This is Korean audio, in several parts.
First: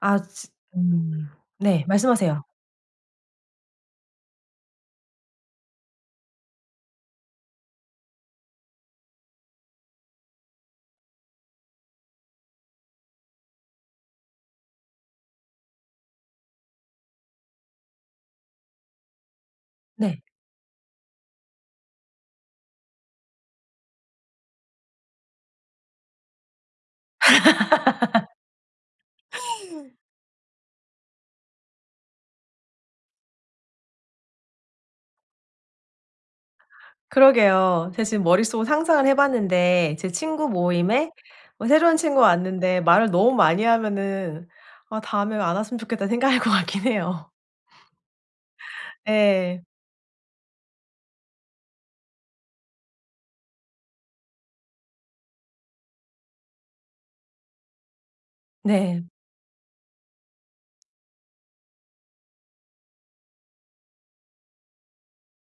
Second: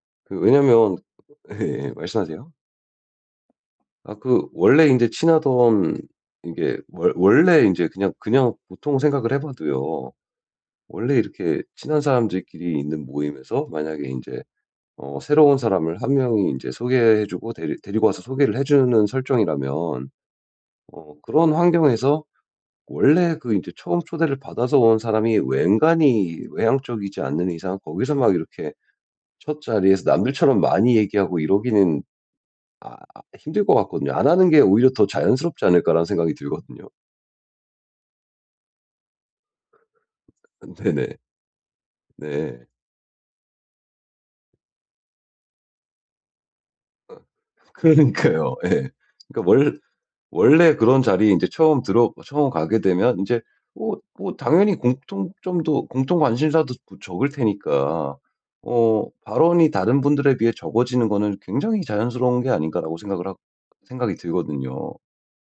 아 그 즈 왜냐하면 음. 네 예예 말씀하세요. 말씀하세요. 아 그 원래 인제 친하던 이게 원 원래 인제 그냥 그냥 보통 생각을 해봐도요. 원래 이렇게 친한 사람들끼리 있는 모임에서 만약에 인제 어 새로운 사람을 1 명이 인제 소개해 주고 데리 데리고 와서 소개를 해 주는 설정이라면 네. 어 그런 환경에서 원래 그 이제 처음 초대를 받아서 온 사람이 웬간히 외향적이지 않는 이상 거기서 막 이렇게 첫 자리에서 남들처럼 많이 얘기하고 이러기는 아 힘들 것 같거든요. '안 하는 게 오히려 더 자연스럽지 않을까.'라는 생각이 들거든요. 그러게요. 제가 지금 머릿속으로 상상을 해 봤는데 제 친구 모임에 네네. 어 새로운 친구가 네. 왔는데 말을 너무 많이 하면은 '아 다음에 안 왔으면 좋겠다.' 생각할 것 같긴 아 해요. 그러니까요. 예. 그러니까 예. 원 원래 그런 자리에 인제 처음 들어 처음 가게 되면 인제 어 뭐 당연히 공통점도 공통 관심사도 뭐 적을 테니까 어 네. '발언이 다른 분들에 비해 적어지는 거는 굉장히 자연스러운 게 아닌가.'라고 생각을 하 생각이 들거든요.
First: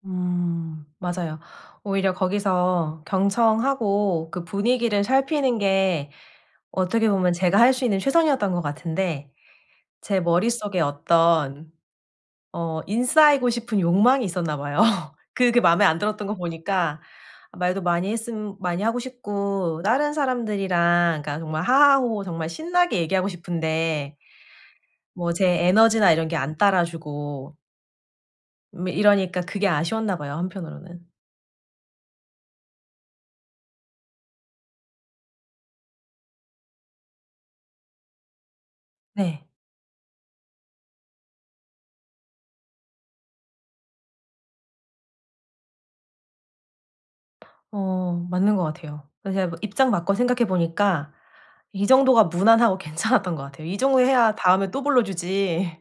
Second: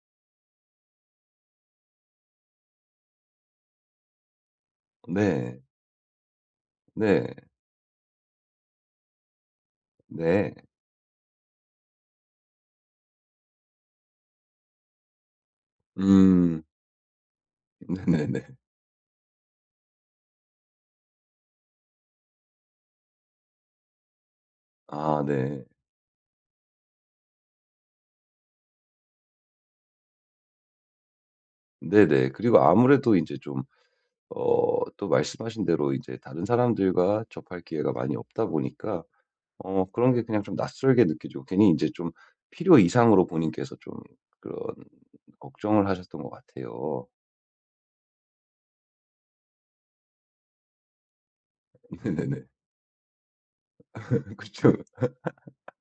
음. 맞아요. 오히려 거기서 경청하고 그 분위기를 네. 살피는 게 어떻게 보면 네. 제가 할 수 있는 최선이었던 것 같은데 제 네. 머릿속에 어떤 어 인싸이고 싶은 욕망이 있었나 봐요. 그게 마음에 안 들었던 거 음. 보니까 말도 많이 네네네. 했음 많이 하고 싶고 다른 사람들이랑 그러니까 정말 하하 호호 정말 신나게 얘기하고 싶은데 아 뭐 제 네. 에너지나 이런 게 안 따라주고 뭐 이러니까 그게 아쉬웠나 봐요, 한편으로는. 네네. 그리고 아무래도 이제 좀 어 또 말씀하신 대로 이제 다른 사람들과 접할 기회가 많이 없다 보니까 네. 어 그런 게 그냥 좀 낯설게 느끼죠. 괜히 인제 좀 필요 이상으로 본인께서 좀 그런 걱정을 하셨던 것 같아요. 어 맞는 것 같아요. 그래서 제가 입장 바꿔 생각해 보니까 이 정도가 네네네. 무난하고 괜찮았던 것 같아요. 이 정도 해야 다음에 그쵸. 또 불러주지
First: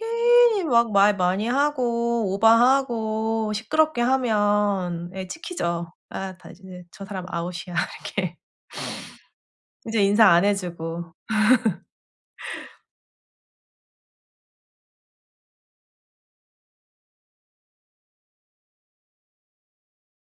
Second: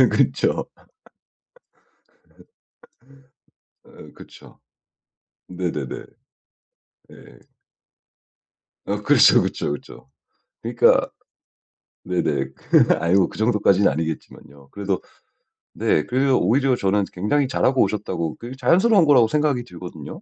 괜히 그쵸. 막 말 많이 하고 오버하고 시끄럽게 아 그쵸. 하면 예 찍히죠. 네네네. '아 다시는 저 사람 네. 아웃이야.' 이렇게. 어 그렇죠, 그쵸, 이제 그쵸. 인사 안 그러니까 해주고. 네네. 아이고 그 정도까지는 아니겠지만요. 그래도 네 그래서 오히려 저는 굉장히 잘하고 오셨다고 그게 자연스러운 거라고 생각이 들거든요.